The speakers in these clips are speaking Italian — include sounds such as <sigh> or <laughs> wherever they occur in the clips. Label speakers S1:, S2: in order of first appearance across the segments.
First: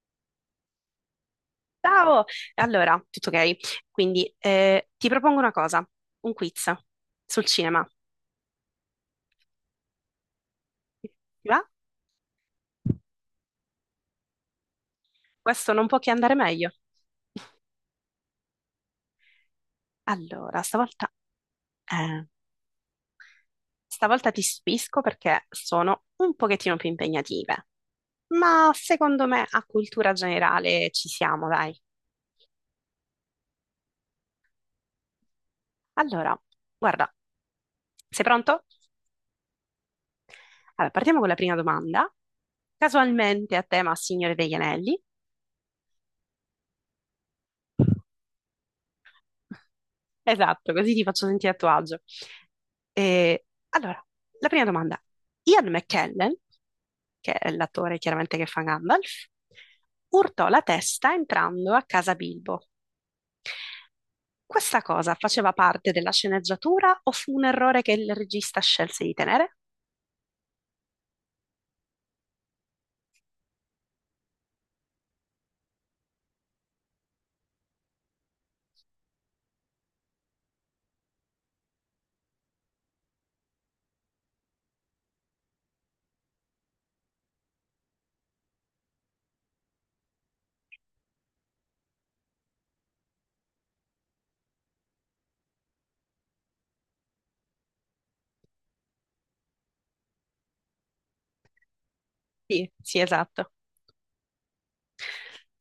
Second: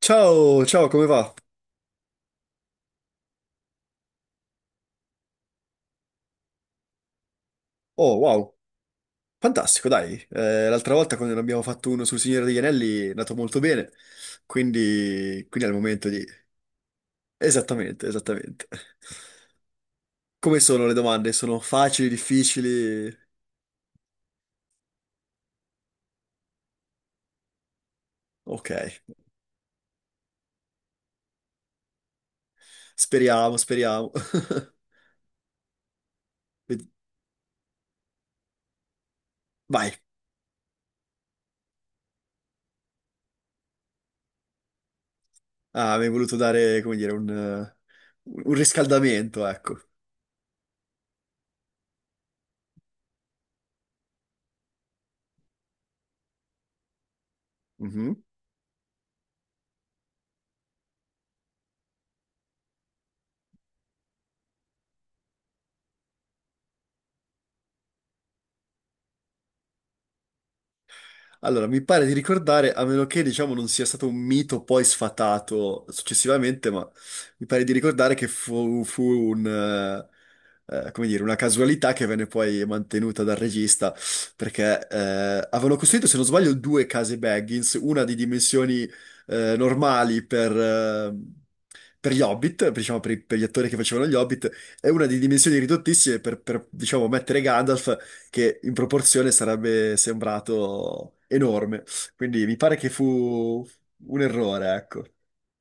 S1: Ciao, ciao, come va?
S2: Ciao! Allora, tutto ok? Quindi ti propongo una cosa, un quiz sul cinema.
S1: Oh, wow, fantastico, dai. L'altra volta quando ne
S2: Ti va?
S1: abbiamo fatto uno sul Signore degli Anelli è andato molto bene, quindi
S2: Questo
S1: è il
S2: non può
S1: momento
S2: che
S1: di...
S2: andare meglio.
S1: Esattamente, esattamente. Come
S2: Allora,
S1: sono le
S2: stavolta,
S1: domande? Sono facili,
S2: eh,
S1: difficili?
S2: stavolta ti stupisco perché sono un pochettino più impegnative, ma
S1: Ok,
S2: secondo me a cultura generale ci siamo, dai.
S1: speriamo, speriamo. <laughs>
S2: Allora,
S1: Ved-
S2: guarda, sei pronto?
S1: Vai.
S2: Allora, partiamo con la prima domanda, casualmente a tema Signore degli Anelli.
S1: Ah, mi hai voluto dare, come dire, un riscaldamento, ecco.
S2: Esatto, così ti faccio sentire a tuo agio. E, allora, la prima domanda. Ian McKellen, che è l'attore
S1: Mhm.
S2: chiaramente che fa Gandalf, urtò la testa entrando a casa Bilbo. Questa cosa faceva parte della sceneggiatura o fu un errore che il regista scelse di tenere?
S1: Allora, mi pare di ricordare, a meno che diciamo non sia stato un mito poi sfatato successivamente, ma mi pare di ricordare che fu come dire, una casualità che venne poi mantenuta dal regista, perché avevano costruito, se non sbaglio, due case Baggins, una di dimensioni normali per gli Hobbit, diciamo per gli attori che facevano gli Hobbit, e una di dimensioni ridottissime per diciamo, mettere Gandalf che in proporzione sarebbe sembrato enorme. Quindi mi
S2: Sì,
S1: pare che
S2: sì, esatto.
S1: fu un errore, ecco.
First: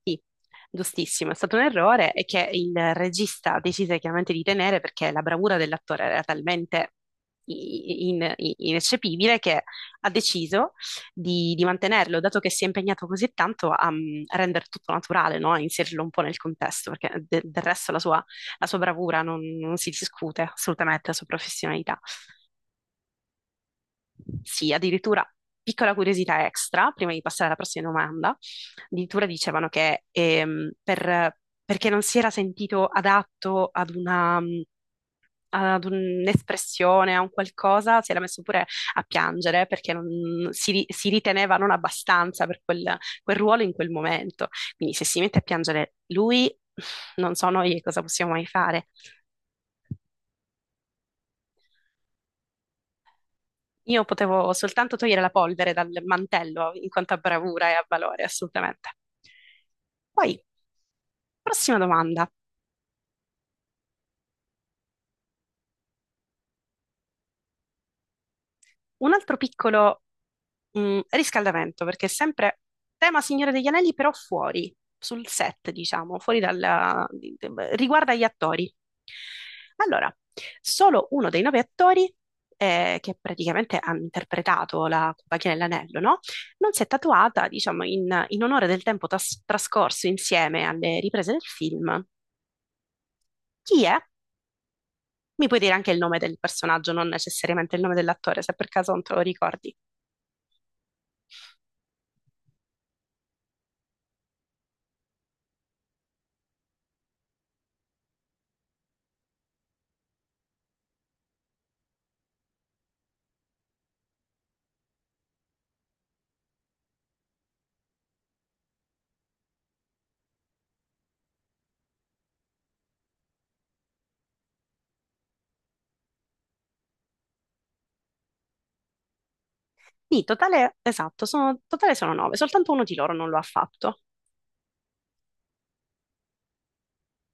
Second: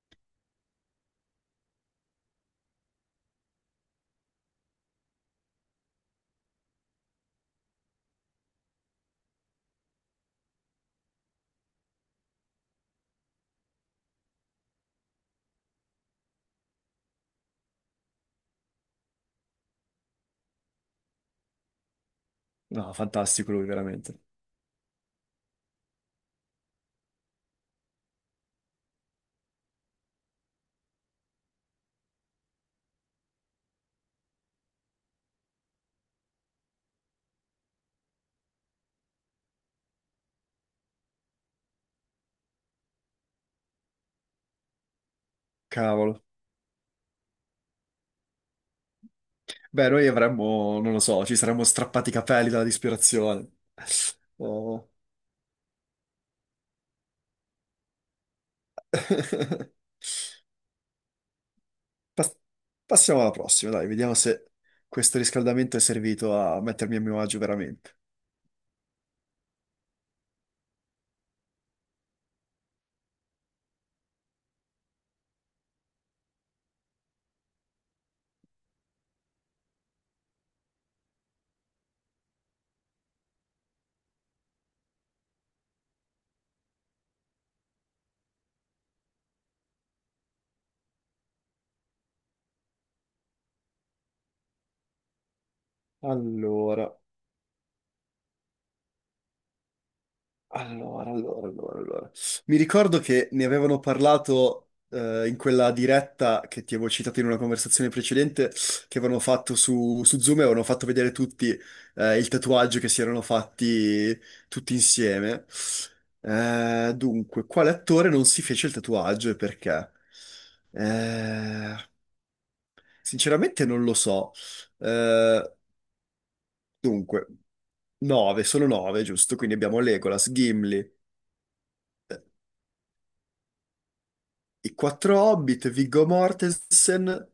S2: Sì, giustissimo, è stato un errore e che il regista decise chiaramente di tenere perché la bravura dell'attore era talmente ineccepibile che ha deciso di mantenerlo, dato che si è impegnato così tanto a, a rendere tutto naturale, no? A inserirlo un po' nel contesto, perché del resto la sua bravura non si discute assolutamente, la sua professionalità.
S1: No, fantastico lui, veramente.
S2: Sì, addirittura piccola curiosità extra, prima di passare alla prossima domanda, addirittura dicevano che perché non si era sentito adatto ad un'espressione, a un qualcosa, si era messo pure a piangere perché si riteneva non abbastanza per quel ruolo in quel momento. Quindi se si mette a piangere
S1: Cavolo.
S2: lui, non so noi cosa possiamo mai fare.
S1: Beh, noi avremmo, non lo so, ci saremmo strappati i capelli dalla disperazione.
S2: Io potevo
S1: Oh.
S2: soltanto togliere la polvere dal mantello in quanto a bravura e a valore, assolutamente.
S1: <laughs>
S2: Poi, prossima domanda.
S1: Pas- Passiamo alla prossima, dai, vediamo se questo riscaldamento è servito a mettermi a mio agio veramente.
S2: Un altro piccolo riscaldamento, perché è sempre tema Signore degli Anelli, però fuori, sul set, diciamo, fuori riguarda gli attori. Allora, solo uno dei nove attori, che praticamente hanno interpretato la compagnia dell'anello, no? Non si è tatuata, diciamo, in onore del tempo trascorso insieme alle riprese del film. Chi è? Mi puoi dire anche il nome del personaggio,
S1: Allora.
S2: non necessariamente il nome dell'attore, se per caso non te lo ricordi.
S1: Allora, allora, allora, allora. Mi ricordo che ne avevano parlato in quella diretta che ti avevo citato in una conversazione precedente, che avevano fatto su Zoom e avevano fatto vedere tutti il tatuaggio che si erano fatti tutti insieme. Dunque, quale attore non si fece il tatuaggio e perché? Eh, Sinceramente non lo so. Eh, Dunque, 9, sono 9, giusto? Quindi abbiamo
S2: Sì,
S1: Legolas,
S2: totale,
S1: Gimli.
S2: esatto, totale sono
S1: eh,
S2: nove, soltanto uno di loro non lo ha fatto.
S1: I quattro Hobbit, Viggo Mortensen,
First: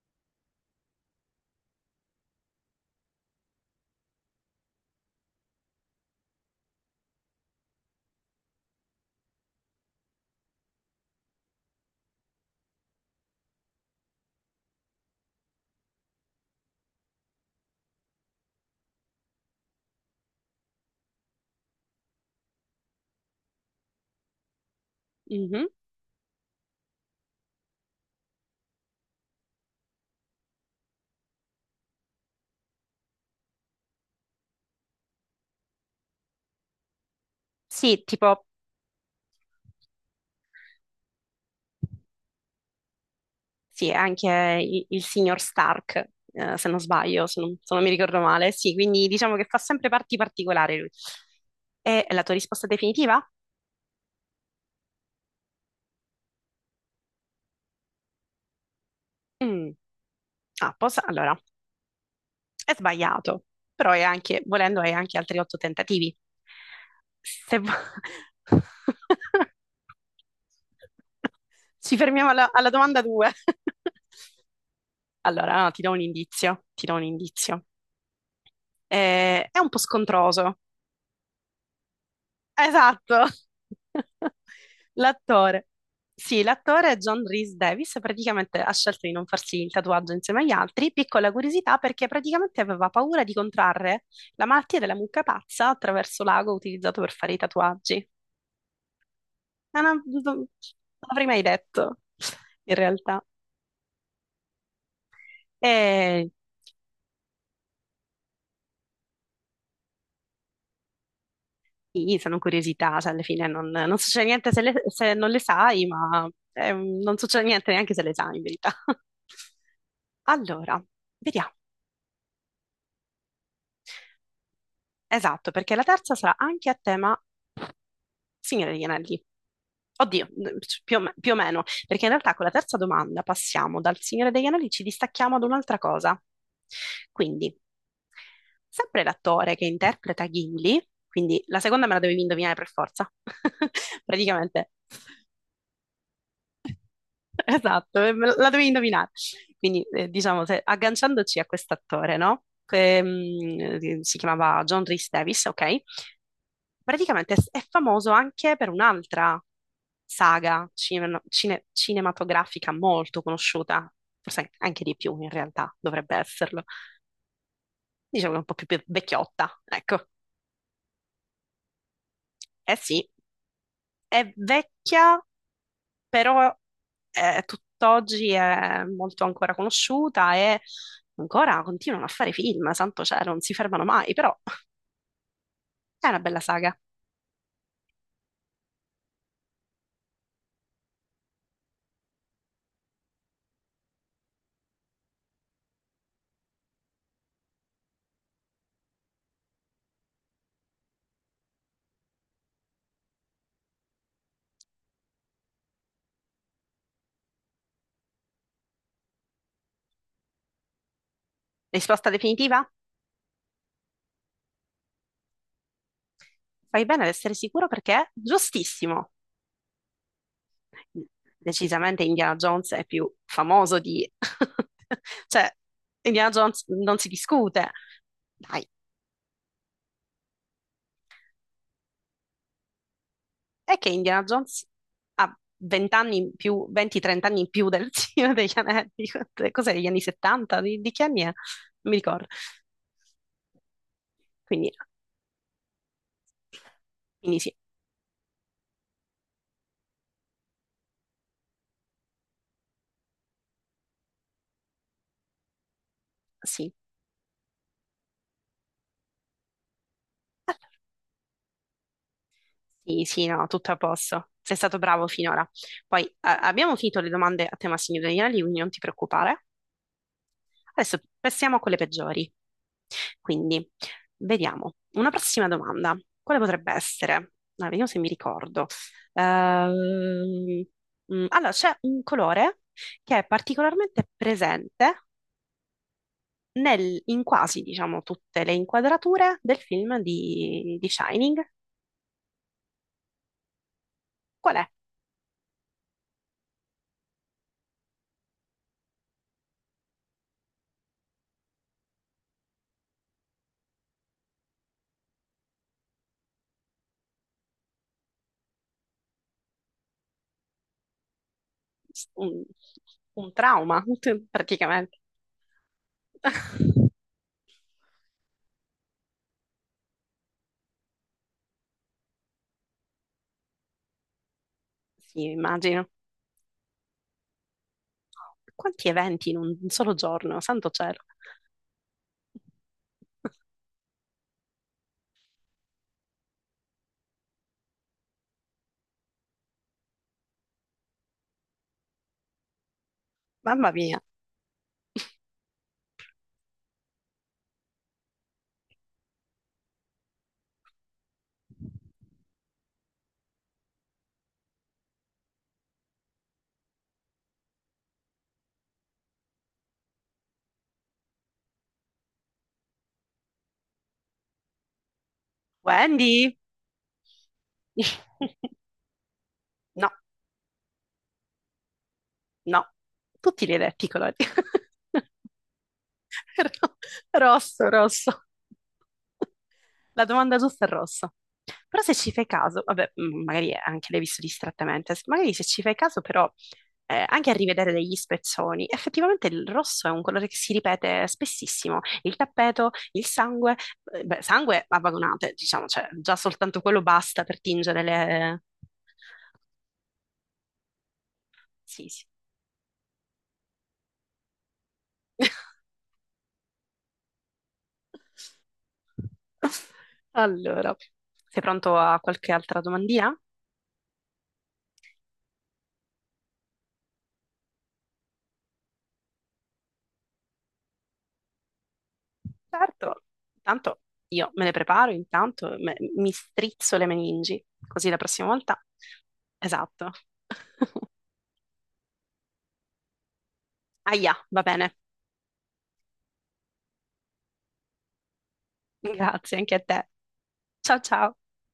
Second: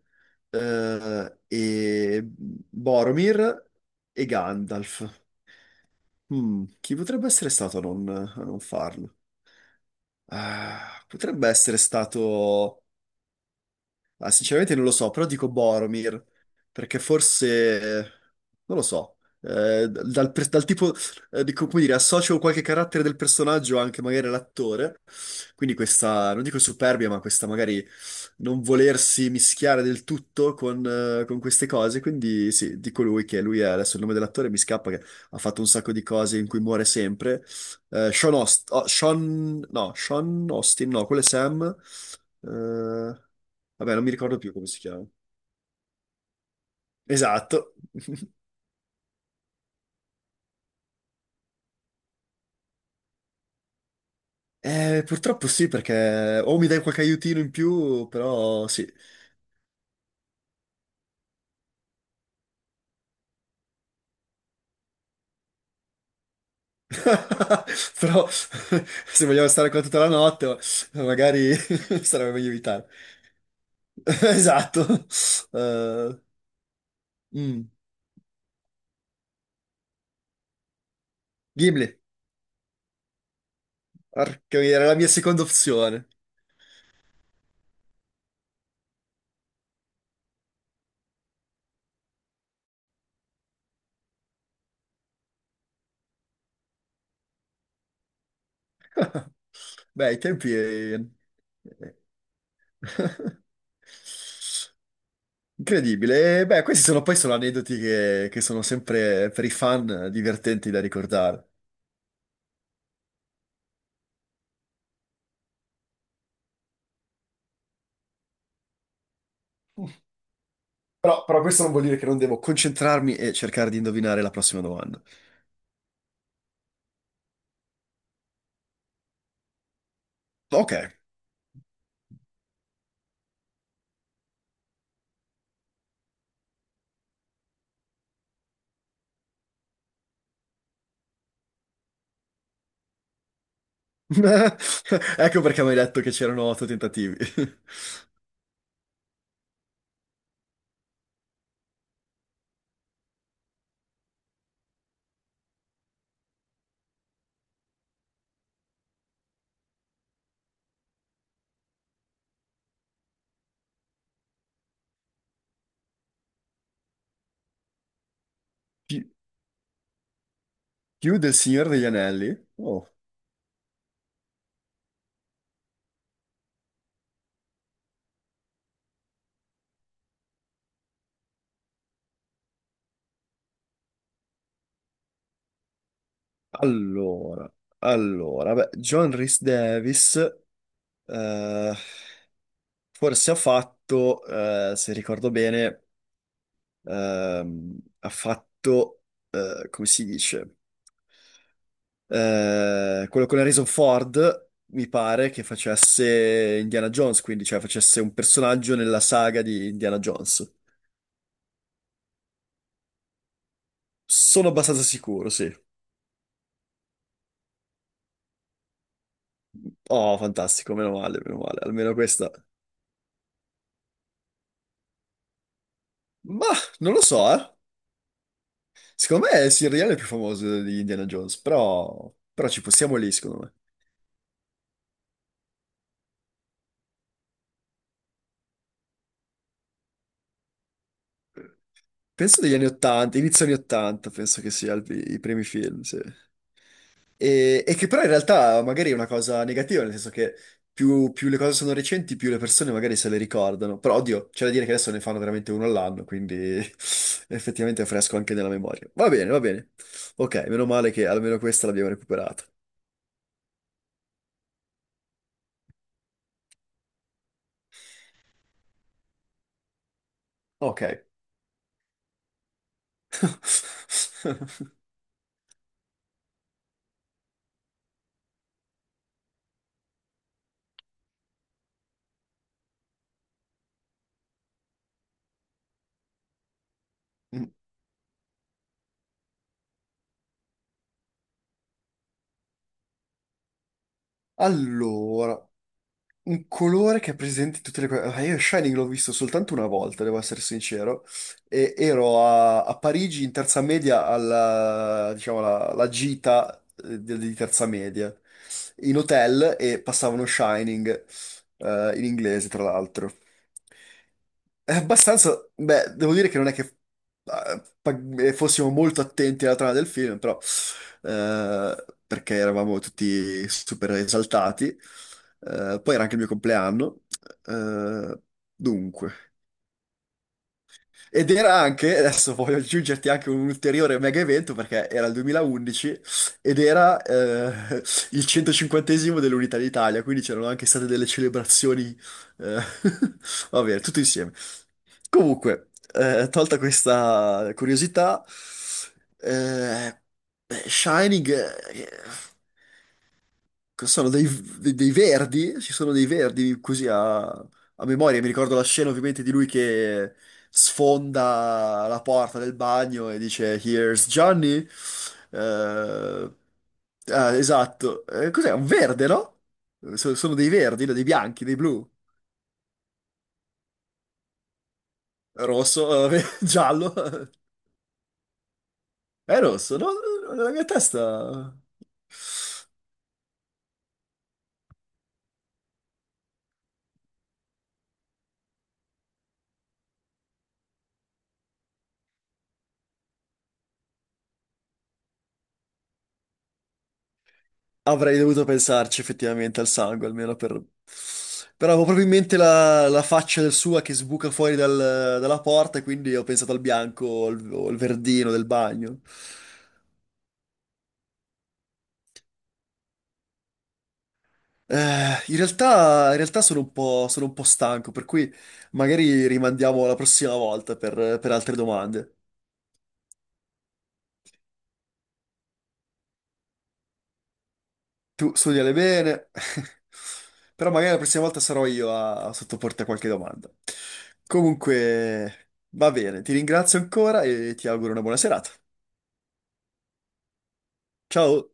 S1: e Boromir e Gandalf. Hmm, chi potrebbe essere stato a non farlo? Ah, potrebbe essere stato. Ah, sinceramente non lo so, però dico Boromir, perché forse, non lo so, dal tipo, dico, come dire, associo qualche carattere del personaggio anche magari all'attore,
S2: Mhm.
S1: quindi questa, non dico superbia, ma questa magari non volersi mischiare del tutto con queste cose, quindi sì, dico lui che lui è, adesso il nome dell'attore mi scappa, che ha fatto un sacco di cose in cui muore sempre,
S2: Sì, tipo,
S1: Sean Austin, no, quello è Sam... eh,
S2: sì,
S1: Vabbè, non mi
S2: anche
S1: ricordo più come si
S2: il
S1: chiama.
S2: signor Stark, se non sbaglio, se non, se
S1: Esatto.
S2: non mi ricordo
S1: <laughs>
S2: male. Sì, quindi diciamo che fa sempre parti particolari lui. E la tua risposta definitiva?
S1: Purtroppo sì, perché o mi dai qualche aiutino in più, però sì.
S2: Mm. Ah, allora, è sbagliato, però è anche, volendo, hai anche altri otto tentativi.
S1: <laughs>
S2: Se vu-
S1: Però <laughs> se vogliamo
S2: <laughs>
S1: stare qua tutta la notte, magari
S2: Ci
S1: <laughs>
S2: fermiamo
S1: sarebbe meglio
S2: alla
S1: evitare.
S2: domanda due.
S1: <laughs>
S2: <laughs>
S1: Esatto.
S2: Allora, no, ti do un
S1: Eh,
S2: indizio, ti do un indizio.
S1: mm.
S2: È un po' scontroso.
S1: Ghibli.
S2: Esatto. <laughs>
S1: Porca miseria, era la mia seconda
S2: L'attore.
S1: opzione.
S2: Sì, l'attore John Rhys Davis praticamente ha scelto di non farsi il tatuaggio insieme agli altri. Piccola curiosità perché praticamente aveva paura di contrarre la malattia della mucca pazza attraverso l'ago utilizzato per fare i tatuaggi.
S1: <laughs>
S2: Ah, no,
S1: Beh, i
S2: non
S1: tempi...
S2: l'avrei mai detto, in realtà.
S1: <laughs>
S2: E
S1: Incredibile. E, beh, questi sono poi sono aneddoti che sono sempre per i fan divertenti da ricordare.
S2: sì, sono curiosità, cioè alla fine non, succede niente se non le sai, ma non succede niente neanche se le sai in verità. <laughs> Allora,
S1: Però,
S2: vediamo.
S1: questo non vuol dire che non devo concentrarmi e cercare di indovinare la prossima domanda.
S2: Esatto, perché la terza sarà anche a tema Signore degli Anelli. Oddio,
S1: Ok.
S2: più o meno, perché in realtà con la terza domanda passiamo dal Signore degli Anelli, ci distacchiamo ad un'altra cosa. Quindi, sempre l'attore che interpreta Gimli, quindi la seconda me la dovevi indovinare per forza, <laughs> praticamente.
S1: <laughs> Ecco perché mi hai detto che c'erano otto tentativi. <laughs>
S2: <laughs> Esatto, la devi indovinare. Quindi, diciamo, agganciandoci a quest'attore, no? Che, si chiamava John Rhys Davis, ok? Praticamente è famoso anche per un'altra saga cinematografica molto conosciuta, forse anche di più in realtà, dovrebbe esserlo. Diciamo che è un po' più
S1: Pi-
S2: vecchiotta, ecco.
S1: Più del Signore degli Anelli.
S2: Eh
S1: Oh.
S2: sì, è vecchia, però tutt'oggi è molto ancora conosciuta e ancora continuano a fare film, santo cielo, non si fermano mai, però è una bella saga.
S1: Allora, allora, beh, John Rhys Davis eh, forse ha fatto, se ricordo bene. Ha fatto, come si dice, quello con Harrison Ford, mi pare che facesse Indiana Jones, quindi cioè facesse un personaggio nella saga di Indiana Jones.
S2: Risposta definitiva?
S1: Sono abbastanza sicuro, sì.
S2: Fai bene ad essere sicuro perché è giustissimo.
S1: Oh, fantastico, meno male, almeno
S2: Decisamente
S1: questa.
S2: Indiana Jones è più famoso di <laughs> cioè, Indiana
S1: Ma
S2: Jones
S1: non
S2: non
S1: lo
S2: si
S1: so, eh.
S2: discute. Dai.
S1: Secondo me Silrian è più famoso di Indiana Jones, però, ci possiamo lì, secondo me.
S2: È che Indiana Jones ha 20 anni in più, 20-30 anni in più del <laughs> Signore degli Anelli. Cos'è, degli anni 70? Di che anni è? Non mi ricordo.
S1: Penso degli anni 80, inizio anni 80, penso che
S2: Quindi,
S1: sia i primi film, sì.
S2: quindi, sì,
S1: E che però in realtà magari è una cosa negativa, nel senso che più le cose sono recenti, più le persone magari se le ricordano. Però oddio, c'è da dire che adesso ne fanno veramente uno all'anno, quindi <laughs>
S2: sì,
S1: effettivamente è fresco anche nella memoria. Va bene, va bene. Ok, meno male che almeno questa l'abbiamo recuperata.
S2: sì, sì, no, tutto a posto. Sei stato bravo finora. Poi abbiamo finito le domande a tema Signore degli Anelli, quindi non ti preoccupare.
S1: Ok.
S2: Adesso passiamo a quelle peggiori. Quindi,
S1: <laughs>
S2: vediamo. Una prossima domanda. Quale potrebbe essere? Ah, vediamo se mi ricordo. Ehm, allora, c'è un colore che è particolarmente presente in quasi, diciamo, tutte le inquadrature del film di Shining. Qual è?
S1: Allora, un colore che è presente in tutte le cose. Ah, io Shining l'ho visto soltanto una volta, devo essere sincero. E ero a Parigi in terza media alla, diciamo, alla gita di terza media, in hotel e passavano Shining, in
S2: Un,
S1: inglese, tra l'altro.
S2: un trauma, <laughs>
S1: È
S2: praticamente.
S1: abbastanza, beh, devo dire che non è che
S2: <laughs>
S1: fossimo molto attenti alla trama del film, però, perché eravamo tutti super esaltati.
S2: Sì, immagino.
S1: Poi era anche il mio compleanno. Eh,
S2: Quanti
S1: Dunque,
S2: eventi in un solo giorno, santo cielo.
S1: adesso voglio aggiungerti anche un ulteriore mega evento perché era il 2011 ed era il 150esimo dell'Unità d'Italia, quindi c'erano anche state delle celebrazioni, eh, <laughs> va
S2: Mamma
S1: bene, tutto
S2: mia.
S1: insieme. Comunque, tolta questa curiosità, eh, beh, Shining, cosa sono dei verdi, ci sono dei verdi così a memoria, mi ricordo la scena ovviamente di lui che sfonda la porta del bagno e dice Here's Johnny. Eh,
S2: Wendy?
S1: ah, esatto. Cos'è? Un
S2: <laughs>
S1: verde, no?
S2: No,
S1: Sono dei verdi, no? Dei bianchi, dei blu,
S2: no. Tutti li hai detti i colori. <laughs>
S1: rosso, <laughs>
S2: Ro-
S1: giallo.
S2: Rosso, rosso.
S1: È rosso, no?
S2: La domanda
S1: Nella
S2: giusta
S1: mia
S2: è rosso.
S1: testa
S2: Però se ci fai caso, vabbè, magari anche l'hai visto distrattamente, magari se ci fai caso però anche a rivedere degli spezzoni, effettivamente il rosso è un colore che si ripete spessissimo. Il tappeto, il sangue, beh, sangue a vagonate, diciamo, cioè già soltanto quello basta per tingere
S1: avrei
S2: le.
S1: dovuto pensarci effettivamente al sangue, almeno per... Però avevo
S2: Sì, sì.
S1: proprio in mente la faccia del sua che sbuca fuori dalla porta, e quindi ho pensato al bianco o al verdino del bagno.
S2: Allora, sei pronto a qualche altra domandina?
S1: In realtà, sono un po' stanco, per cui magari rimandiamo alla prossima volta per altre domande.
S2: Certo, intanto io me le preparo, intanto mi strizzo le meningi, così la prossima
S1: Tu
S2: volta.
S1: studiale bene,
S2: Esatto.
S1: <laughs> però
S2: <laughs>
S1: magari la prossima volta sarò io a sottoporti a qualche domanda.
S2: Aia, va bene.
S1: Comunque, va bene, ti ringrazio ancora e ti auguro una buona serata.
S2: Grazie anche a te. Ciao ciao.
S1: Ciao!